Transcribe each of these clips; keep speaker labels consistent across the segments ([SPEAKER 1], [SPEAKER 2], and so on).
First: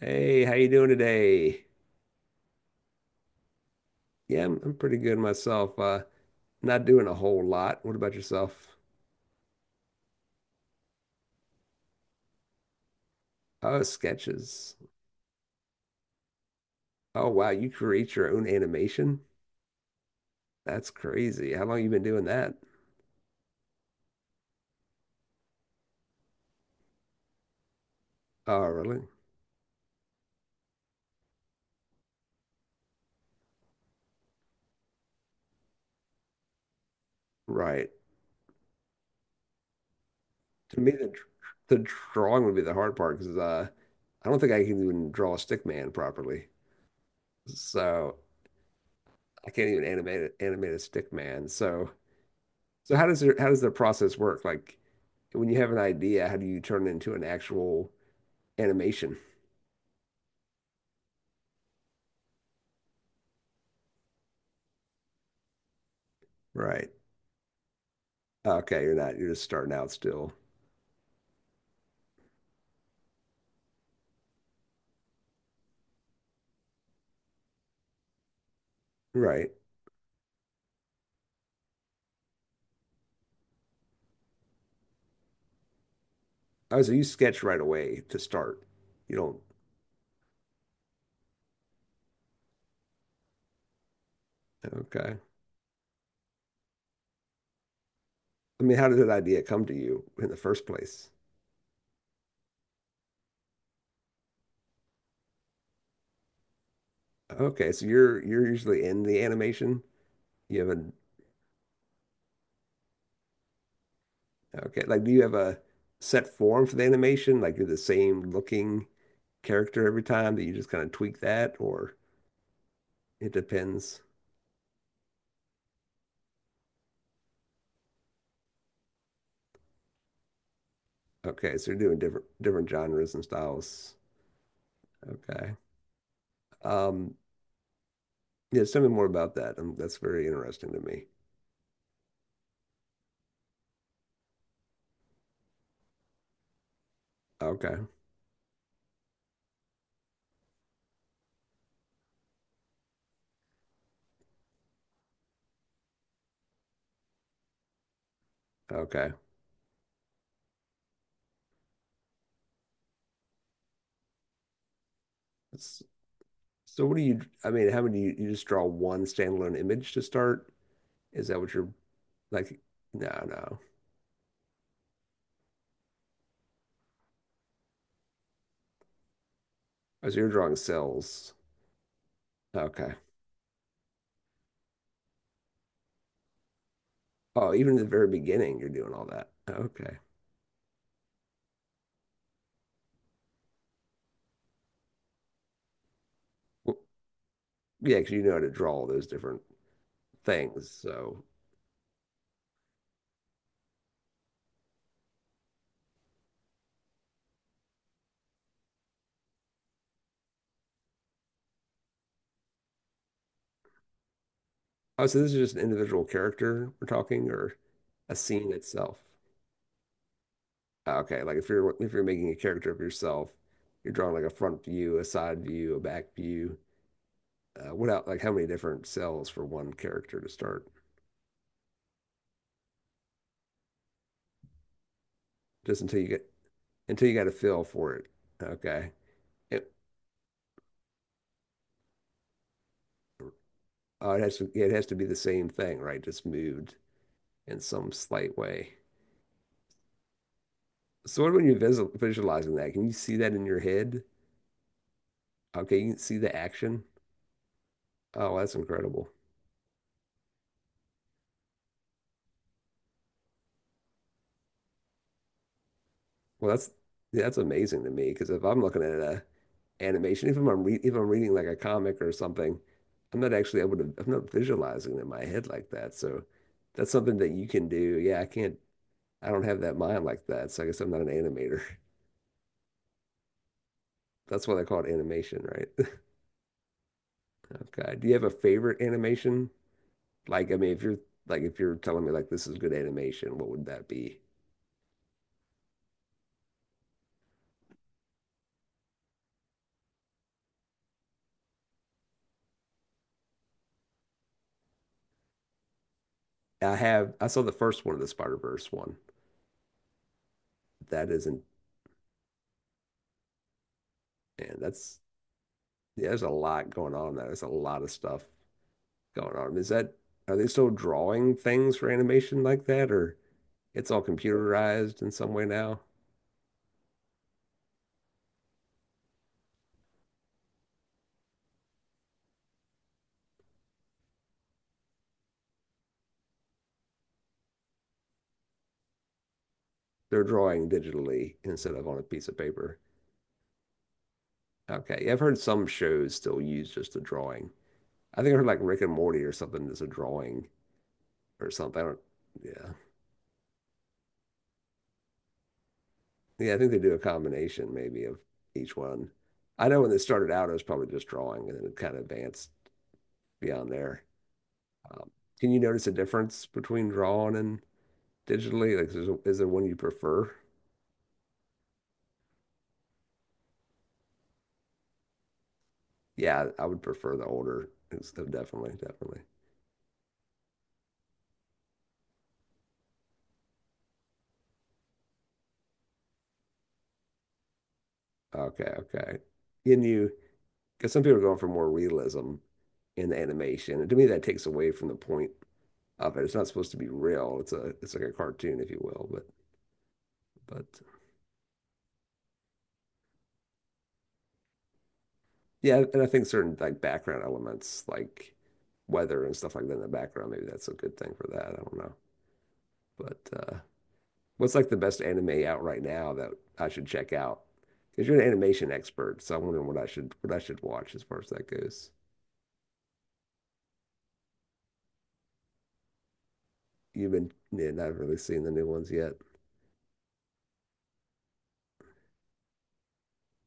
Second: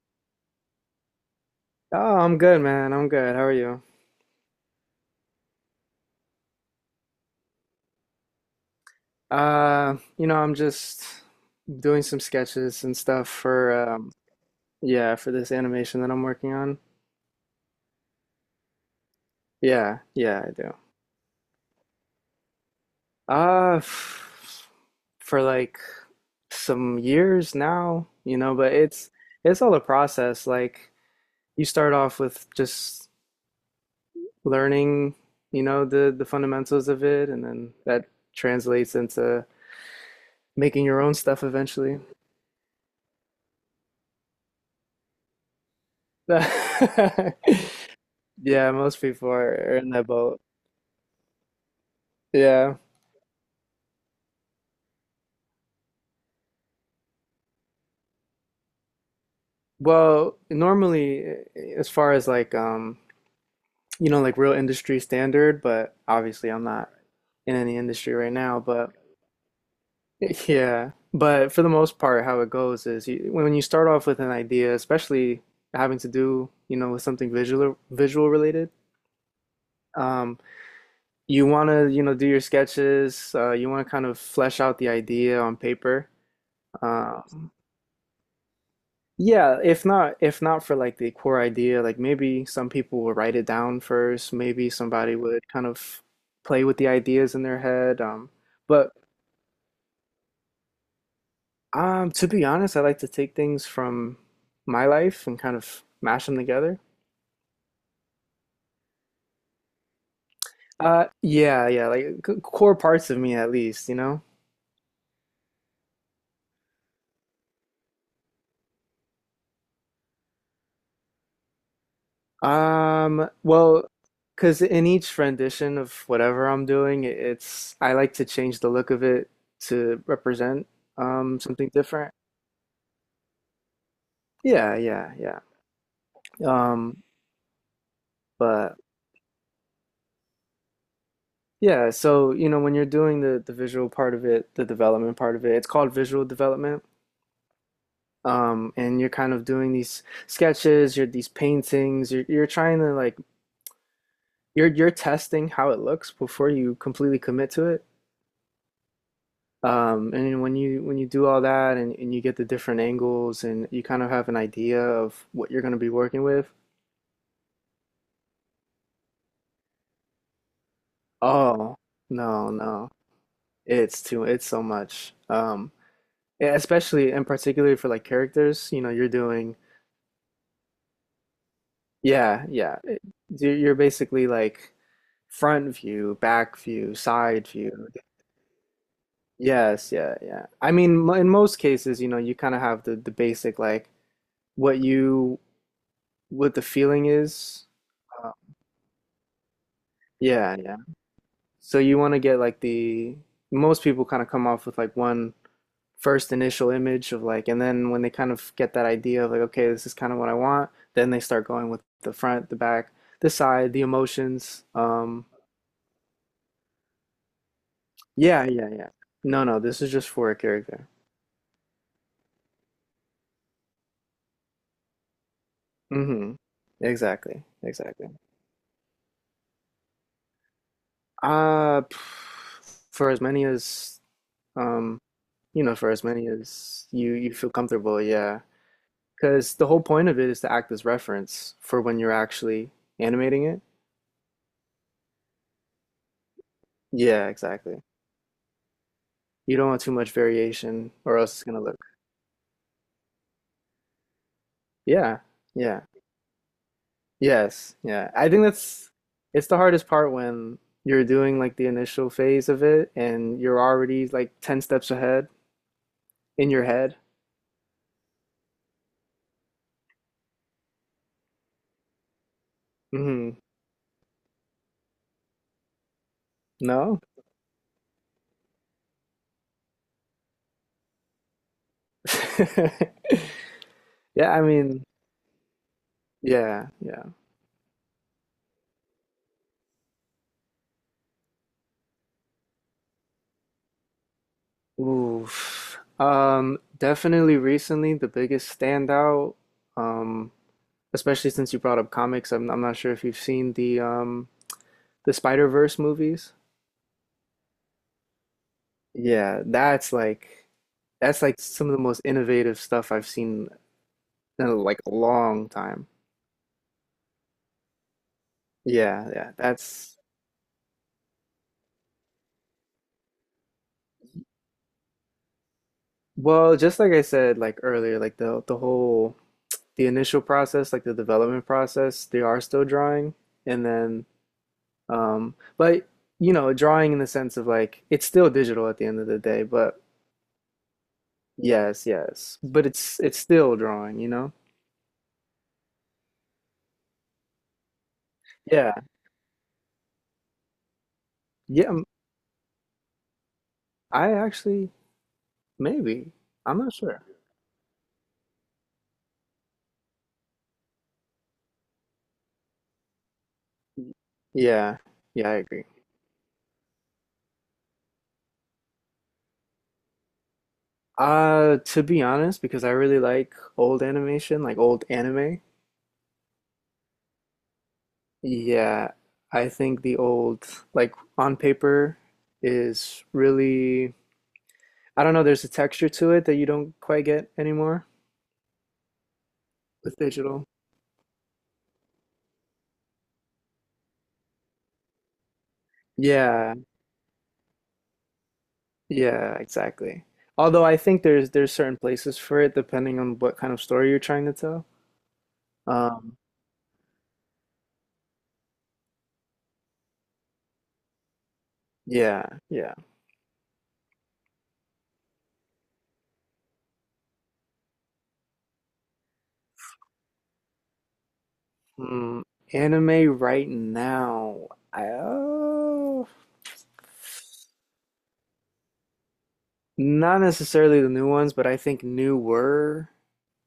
[SPEAKER 1] Hey, how you doing today?
[SPEAKER 2] Oh, I'm good, man. I'm good. How are you?
[SPEAKER 1] Yeah, I'm pretty good myself. Not doing a whole lot. What about yourself?
[SPEAKER 2] You know, I'm just doing some sketches and stuff for
[SPEAKER 1] Oh, sketches.
[SPEAKER 2] yeah, for this animation that I'm working on.
[SPEAKER 1] Oh, wow, you create your own animation?
[SPEAKER 2] Yeah, yeah, I do.
[SPEAKER 1] That's crazy. How long you been doing that?
[SPEAKER 2] F for like some years now, you know,
[SPEAKER 1] Oh,
[SPEAKER 2] but
[SPEAKER 1] really?
[SPEAKER 2] it's all a process. Like you start off with just learning, you know, the fundamentals of it, and then
[SPEAKER 1] Right.
[SPEAKER 2] that translates into
[SPEAKER 1] To
[SPEAKER 2] making
[SPEAKER 1] me,
[SPEAKER 2] your own stuff
[SPEAKER 1] the
[SPEAKER 2] eventually.
[SPEAKER 1] drawing would be the hard part because I don't think I can even draw a stick man properly. So
[SPEAKER 2] Yeah, most people
[SPEAKER 1] I
[SPEAKER 2] are
[SPEAKER 1] can't
[SPEAKER 2] are
[SPEAKER 1] even
[SPEAKER 2] in that
[SPEAKER 1] animate it,
[SPEAKER 2] boat.
[SPEAKER 1] animate a stick man. So
[SPEAKER 2] Yeah.
[SPEAKER 1] so how does the process work? Like when you have an idea, how do you turn it into an actual animation.
[SPEAKER 2] Well, normally, as far as like, you know, like real industry standard, but obviously I'm
[SPEAKER 1] Right.
[SPEAKER 2] not in any industry right now,
[SPEAKER 1] Okay,
[SPEAKER 2] but
[SPEAKER 1] you're not. You're just starting out still.
[SPEAKER 2] yeah. But for the most part, how it goes is you, when you start off with an idea, especially having to do, you know, with something visual related,
[SPEAKER 1] Right.
[SPEAKER 2] um, you want to, you know, do your sketches, you want to kind of flesh out the idea on paper.
[SPEAKER 1] I was you
[SPEAKER 2] uh,
[SPEAKER 1] sketch right away to start. You don't.
[SPEAKER 2] Yeah, if not for like the core idea, like maybe some people will write it down first, maybe somebody
[SPEAKER 1] Okay.
[SPEAKER 2] would kind of play with the ideas in their head.
[SPEAKER 1] I mean, how
[SPEAKER 2] But
[SPEAKER 1] did that idea come to you in the first place?
[SPEAKER 2] To be honest, I like to take things from my life and kind of mash them together.
[SPEAKER 1] Okay, so you're usually in the animation. You have a
[SPEAKER 2] Yeah, yeah, like c- core parts of me at least, you know?
[SPEAKER 1] okay, like do you have a set form for the animation? Like you're the same looking character every time that you just kind of tweak that, or it
[SPEAKER 2] Well,
[SPEAKER 1] depends.
[SPEAKER 2] because in each rendition of whatever I'm doing, it- it's I like to change the look of it to represent
[SPEAKER 1] Okay, so
[SPEAKER 2] something
[SPEAKER 1] you're doing
[SPEAKER 2] different.
[SPEAKER 1] different genres and styles.
[SPEAKER 2] Yeah, yeah, yeah.
[SPEAKER 1] Okay.
[SPEAKER 2] Um,
[SPEAKER 1] Um, Yes,
[SPEAKER 2] but
[SPEAKER 1] tell me more about that. That's very interesting to me.
[SPEAKER 2] Yeah, so you know, when you're doing the visual part of it, the development part of it, it's called visual development.
[SPEAKER 1] Okay.
[SPEAKER 2] And you're kind of doing these sketches, you're these paintings, you're trying to like you're testing how it looks before you completely commit to it.
[SPEAKER 1] Okay.
[SPEAKER 2] And when you do all that and you get the different angles and you kind of have an idea of what you're going to
[SPEAKER 1] S-
[SPEAKER 2] be working with,
[SPEAKER 1] So what do you, I mean, how many, you just draw one standalone image to start? Is that what you're
[SPEAKER 2] oh, no,
[SPEAKER 1] like?
[SPEAKER 2] no.
[SPEAKER 1] No, no.
[SPEAKER 2] It's too it's so much. Yeah, especially and particularly for like characters, you know, you're doing
[SPEAKER 1] Oh, so you're drawing cells.
[SPEAKER 2] yeah, yeah.
[SPEAKER 1] Okay.
[SPEAKER 2] It- You're basically like front view, back view, side
[SPEAKER 1] Oh,
[SPEAKER 2] view.
[SPEAKER 1] even at the very beginning, you're doing all that.
[SPEAKER 2] Yes,
[SPEAKER 1] Okay.
[SPEAKER 2] yeah, yeah. I mean, mo- in most cases, you know, you kind of have the basic like what you what the
[SPEAKER 1] Well,
[SPEAKER 2] feeling is.
[SPEAKER 1] yeah, because you know
[SPEAKER 2] Uh,
[SPEAKER 1] how to draw all those different
[SPEAKER 2] yeah,
[SPEAKER 1] things.
[SPEAKER 2] yeah.
[SPEAKER 1] So,
[SPEAKER 2] So you want to get like the most people kind of come off with like one first initial image of like, and then when they kind of get that idea of like, okay, this is kind of what I want, then they start going with the front, the back, the side, the emotions.
[SPEAKER 1] oh, so this is just an individual character we're talking or a
[SPEAKER 2] Yeah,
[SPEAKER 1] scene
[SPEAKER 2] yeah, yeah.
[SPEAKER 1] itself.
[SPEAKER 2] No, no, this is just for a character.
[SPEAKER 1] Oh, okay, if you're making a character of yourself, you're drawing like a front view, a side view, a back
[SPEAKER 2] Mm-hmm.
[SPEAKER 1] view.
[SPEAKER 2] Exactly,
[SPEAKER 1] What out,
[SPEAKER 2] exactly.
[SPEAKER 1] like how many different cells for one character to start?
[SPEAKER 2] Uh, p- for as many as um, you know,
[SPEAKER 1] Just
[SPEAKER 2] for
[SPEAKER 1] until
[SPEAKER 2] as
[SPEAKER 1] you
[SPEAKER 2] many
[SPEAKER 1] get
[SPEAKER 2] as
[SPEAKER 1] until
[SPEAKER 2] you
[SPEAKER 1] you got a
[SPEAKER 2] you feel
[SPEAKER 1] feel for
[SPEAKER 2] comfortable,
[SPEAKER 1] it.
[SPEAKER 2] yeah.
[SPEAKER 1] Okay.
[SPEAKER 2] Because the
[SPEAKER 1] It,
[SPEAKER 2] whole point of it is to act as reference for when you're actually animating it.
[SPEAKER 1] it has to yeah, it has to be the same thing, right? Just moved
[SPEAKER 2] Yeah,
[SPEAKER 1] in
[SPEAKER 2] exactly.
[SPEAKER 1] some slight way.
[SPEAKER 2] You don't want too much variation, or
[SPEAKER 1] So what
[SPEAKER 2] else it's
[SPEAKER 1] when you're
[SPEAKER 2] gonna look.
[SPEAKER 1] visualizing that, can you see that in your head?
[SPEAKER 2] Yeah,
[SPEAKER 1] Okay,
[SPEAKER 2] yeah,
[SPEAKER 1] you can see the action.
[SPEAKER 2] yes, yeah. I
[SPEAKER 1] Oh,
[SPEAKER 2] think
[SPEAKER 1] that's
[SPEAKER 2] that's
[SPEAKER 1] incredible.
[SPEAKER 2] it's the hardest part when you're doing like the initial phase of it and you're already like 10 steps ahead in
[SPEAKER 1] Well,
[SPEAKER 2] your
[SPEAKER 1] that's
[SPEAKER 2] head.
[SPEAKER 1] yeah, that's amazing to me because if I'm looking at a animation, even if I'm re if I'm reading like a comic or something, I'm not
[SPEAKER 2] hmm
[SPEAKER 1] actually able to. I'm not visualizing it in my head like that. So that's
[SPEAKER 2] No?
[SPEAKER 1] something that you can do. Yeah, I can't. I don't have that mind like that. So I guess I'm not an animator.
[SPEAKER 2] Yeah, I
[SPEAKER 1] That's why they call
[SPEAKER 2] mean,
[SPEAKER 1] it animation, right?
[SPEAKER 2] yeah, yeah.
[SPEAKER 1] Okay. Do you have a favorite animation? Like, I mean, if you're like if you're telling me like this is good animation, what would that be?
[SPEAKER 2] Oof. Definitely recently the biggest standout, um, especially since you brought up comics, I'm not sure if you've seen the Spider-Verse movies.
[SPEAKER 1] I have. I saw the first one of the Spider-Verse one.
[SPEAKER 2] Yeah,
[SPEAKER 1] That
[SPEAKER 2] that's like
[SPEAKER 1] isn't.
[SPEAKER 2] some of the most innovative stuff I've seen
[SPEAKER 1] Man,
[SPEAKER 2] in like a
[SPEAKER 1] that's
[SPEAKER 2] long time.
[SPEAKER 1] Yeah, there's a lot going on there. There's a lot of stuff
[SPEAKER 2] Yeah, yeah.
[SPEAKER 1] going on. Is that
[SPEAKER 2] That's
[SPEAKER 1] are they still drawing things for animation like that, or it's all computerized in some way now?
[SPEAKER 2] well, just like I said like earlier, like the whole the initial process, like the development process, they are still drawing and then but you know, drawing in the sense of like it's still digital at the end of the day, but
[SPEAKER 1] They're drawing digitally instead of
[SPEAKER 2] yes,
[SPEAKER 1] on a piece of
[SPEAKER 2] yes. But
[SPEAKER 1] paper.
[SPEAKER 2] it's still drawing, you know?
[SPEAKER 1] Okay, yeah, I've heard some shows still use just a drawing. I think I heard like
[SPEAKER 2] Yeah.
[SPEAKER 1] Rick and Morty or something that's a drawing or
[SPEAKER 2] Yeah,
[SPEAKER 1] something.
[SPEAKER 2] m-
[SPEAKER 1] I don't, yeah,
[SPEAKER 2] I actually maybe.
[SPEAKER 1] yeah, I
[SPEAKER 2] I'm
[SPEAKER 1] think
[SPEAKER 2] not
[SPEAKER 1] they do a
[SPEAKER 2] sure.
[SPEAKER 1] combination maybe of each one. I know when it started out, it was probably just drawing, and then it kind of advanced beyond there.
[SPEAKER 2] Yeah,
[SPEAKER 1] Um,
[SPEAKER 2] yeah, I
[SPEAKER 1] can you
[SPEAKER 2] agree.
[SPEAKER 1] notice a difference between drawing and digitally? Like, is there one you prefer?
[SPEAKER 2] To be honest, because I really like old animation, like old anime,
[SPEAKER 1] Yeah, I would prefer the older. It's oh, definitely,
[SPEAKER 2] yeah,
[SPEAKER 1] definitely.
[SPEAKER 2] I think the old, like on paper, is really, I don't know, there's a texture to it that you don't quite get anymore
[SPEAKER 1] Okay, okay. Can
[SPEAKER 2] with
[SPEAKER 1] you,
[SPEAKER 2] digital.
[SPEAKER 1] because some people are going for more realism in the animation, and to me, that takes away from the point of it. It's not
[SPEAKER 2] Yeah,
[SPEAKER 1] supposed to be real. It's like a cartoon, if you will.
[SPEAKER 2] yeah, exactly. Although
[SPEAKER 1] But
[SPEAKER 2] I think there's certain places for it depending on what kind of story you're trying to tell.
[SPEAKER 1] yeah, and I
[SPEAKER 2] Um,
[SPEAKER 1] think certain like background elements, like weather and stuff like that in the background, maybe that's a good thing for that. I don't know,
[SPEAKER 2] yeah, yeah.
[SPEAKER 1] but what's like the best anime out right now that I should check out? Because you're an animation expert, so I'm wondering what I should watch as far as that goes.
[SPEAKER 2] Hmm, anime right now. I, uh,
[SPEAKER 1] You've been yeah, not really seen the new ones yet.
[SPEAKER 2] Not necessarily the new ones, but I think newer,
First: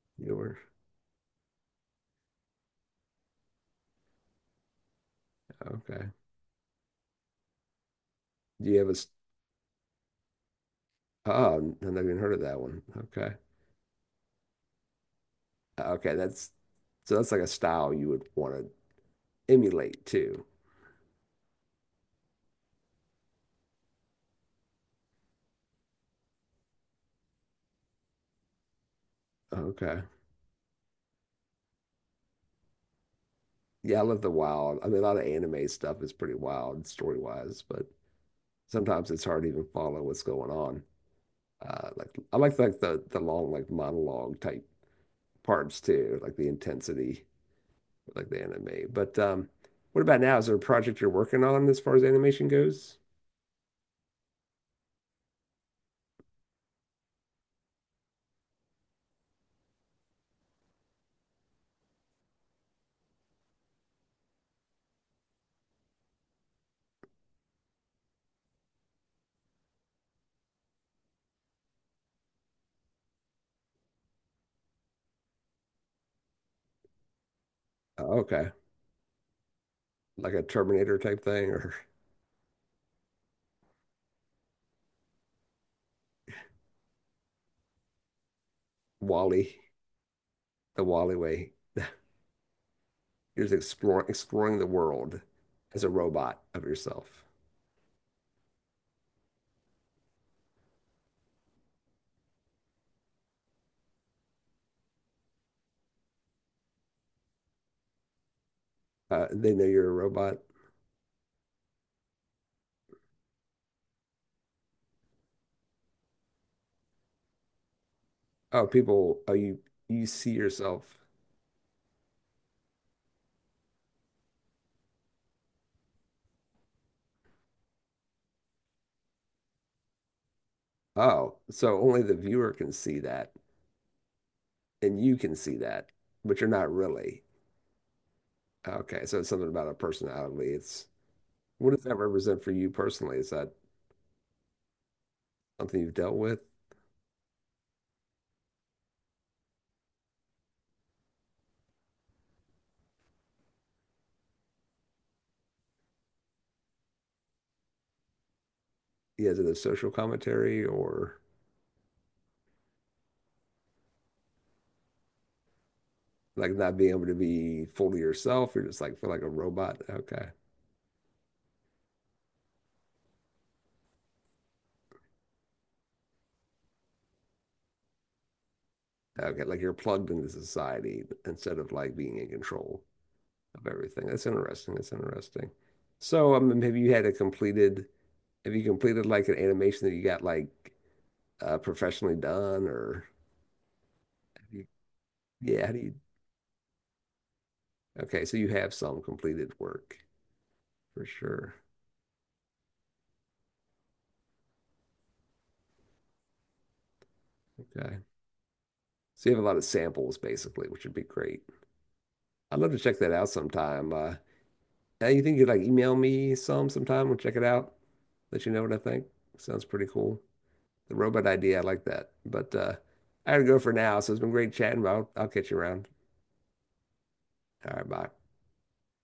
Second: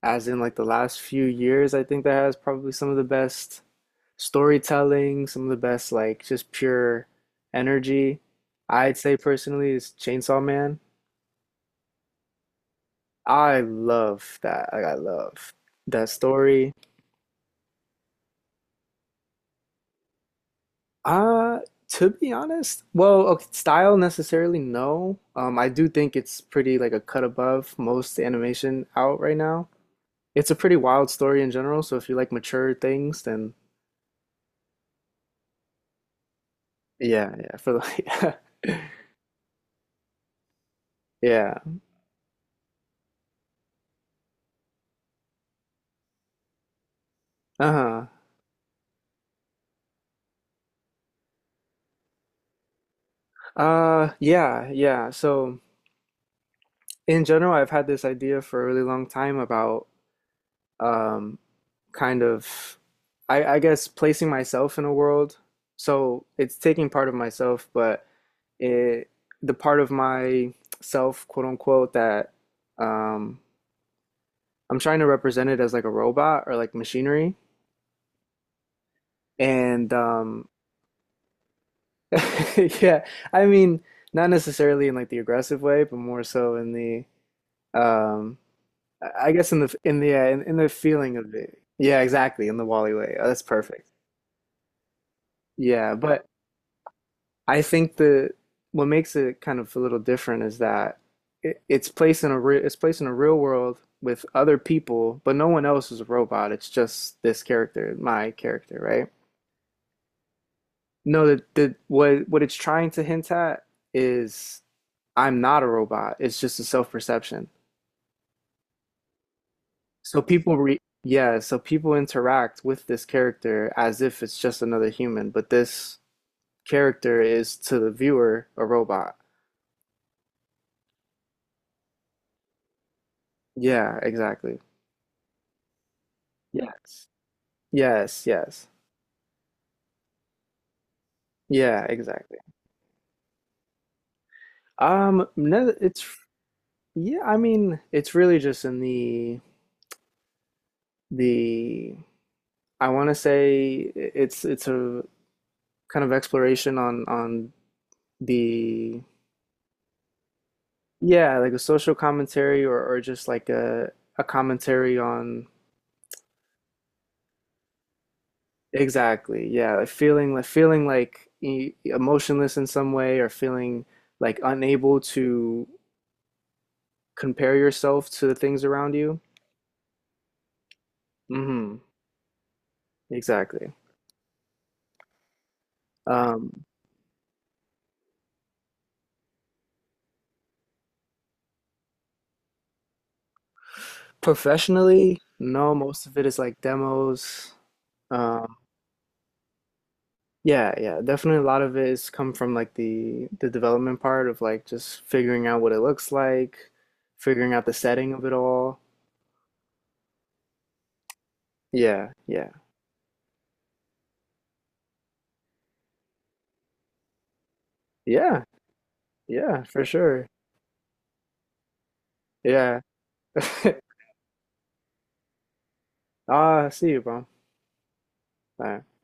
[SPEAKER 2] as
[SPEAKER 1] You
[SPEAKER 2] in like
[SPEAKER 1] were
[SPEAKER 2] the last few years, I think that has probably some of the best storytelling, some of the best
[SPEAKER 1] okay.
[SPEAKER 2] like just pure energy.
[SPEAKER 1] Do you have
[SPEAKER 2] I'd say personally is Chainsaw Man.
[SPEAKER 1] oh, I've never even heard of that one. Okay,
[SPEAKER 2] I love that. Like I love that
[SPEAKER 1] okay, that's
[SPEAKER 2] story.
[SPEAKER 1] so that's like a style you would want to emulate too.
[SPEAKER 2] Uh, to be honest, well, okay, style necessarily, no. I do think it's pretty like a cut above most animation out right now.
[SPEAKER 1] Okay,
[SPEAKER 2] It's a pretty wild story in general, so if you like mature things, then
[SPEAKER 1] yeah, I love the wild. I mean, a lot of anime stuff is pretty wild story
[SPEAKER 2] yeah, yeah,
[SPEAKER 1] wise,
[SPEAKER 2] for
[SPEAKER 1] but
[SPEAKER 2] the
[SPEAKER 1] sometimes it's hard to even follow what's going on.
[SPEAKER 2] yeah.
[SPEAKER 1] Like I like the long like monologue type parts too, like the intensity,
[SPEAKER 2] Uh-huh.
[SPEAKER 1] like the anime. But what about now? Is there a project you're working on as far as animation goes?
[SPEAKER 2] Yeah, yeah. So in general, I've had this idea for a really long time about um kind of I guess placing myself in a world. So it's taking part of myself, but it the part of myself, quote unquote, that um I'm trying to represent it as like a robot or like machinery.
[SPEAKER 1] Oh, okay,
[SPEAKER 2] And
[SPEAKER 1] like a Terminator type thing or
[SPEAKER 2] yeah, I mean, not necessarily in like the aggressive way, but more so in the um I guess
[SPEAKER 1] Wall-E,
[SPEAKER 2] in the in the
[SPEAKER 1] the Wall-E
[SPEAKER 2] feeling of
[SPEAKER 1] way.
[SPEAKER 2] it. Yeah, exactly, in the Wally way. Oh, that's
[SPEAKER 1] You're just
[SPEAKER 2] perfect.
[SPEAKER 1] exploring the world as a
[SPEAKER 2] Yeah, but
[SPEAKER 1] robot of yourself.
[SPEAKER 2] I think the what makes it kind of a little different is that it, it's placed in a re, it's placed in a real world with other people, but no one else is a robot. It's just this character, my character, right?
[SPEAKER 1] They know you're a robot.
[SPEAKER 2] No, the what it's trying to hint at is I'm not a robot. It's just a self-perception.
[SPEAKER 1] Oh you
[SPEAKER 2] So
[SPEAKER 1] see
[SPEAKER 2] people re
[SPEAKER 1] yourself.
[SPEAKER 2] yeah, so people interact with this character as if it's just another human, but this character is to the viewer a robot.
[SPEAKER 1] Oh, so only the viewer can see that,
[SPEAKER 2] Yeah, exactly.
[SPEAKER 1] and you can see that, but you're not
[SPEAKER 2] Yes.
[SPEAKER 1] really.
[SPEAKER 2] Yes, yes.
[SPEAKER 1] Okay, so it's something about a personality. It's what does
[SPEAKER 2] Yeah,
[SPEAKER 1] that
[SPEAKER 2] exactly.
[SPEAKER 1] represent for you personally? Is that
[SPEAKER 2] No,
[SPEAKER 1] something you've
[SPEAKER 2] it's
[SPEAKER 1] dealt with?
[SPEAKER 2] yeah, I mean, it's really just in the I want to say it's a kind of exploration on the
[SPEAKER 1] Yeah, is it a social commentary or
[SPEAKER 2] yeah, like a social commentary or just like a commentary on
[SPEAKER 1] like not being able to be fully yourself? You're just like feel like a
[SPEAKER 2] exactly. Yeah,
[SPEAKER 1] robot.
[SPEAKER 2] like
[SPEAKER 1] Okay.
[SPEAKER 2] feeling like e- emotionless in some way or feeling like unable to compare yourself to the things around you.
[SPEAKER 1] Okay, like you're plugged into society instead of
[SPEAKER 2] Mm-hmm.
[SPEAKER 1] like being in control of
[SPEAKER 2] Exactly.
[SPEAKER 1] everything. That's interesting. That's interesting. So,
[SPEAKER 2] Um,
[SPEAKER 1] have you completed like an animation that you got like professionally done or have you,
[SPEAKER 2] Professionally,
[SPEAKER 1] yeah,
[SPEAKER 2] no, most of it is like demos.
[SPEAKER 1] okay, so you
[SPEAKER 2] Um,
[SPEAKER 1] have some completed work
[SPEAKER 2] yeah, yeah,
[SPEAKER 1] for
[SPEAKER 2] definitely a
[SPEAKER 1] sure.
[SPEAKER 2] lot of it is come from like the development part of like just figuring out what it looks like, figuring out the
[SPEAKER 1] Okay.
[SPEAKER 2] setting of it all.
[SPEAKER 1] So you have a lot of samples basically, which would be great.
[SPEAKER 2] Yeah, yeah,
[SPEAKER 1] I'd love to check that out sometime. Think you would like email me some sometime? We'll check it out.
[SPEAKER 2] yeah,
[SPEAKER 1] Let you know what I think.
[SPEAKER 2] yeah,
[SPEAKER 1] Sounds
[SPEAKER 2] for
[SPEAKER 1] pretty cool.
[SPEAKER 2] sure.
[SPEAKER 1] The robot idea, I like that. But
[SPEAKER 2] Yeah.
[SPEAKER 1] I gotta go for now. So it's been great chatting. But I'll catch you around.
[SPEAKER 2] Ah, I see you, bro. All
[SPEAKER 1] All right, bye.
[SPEAKER 2] right.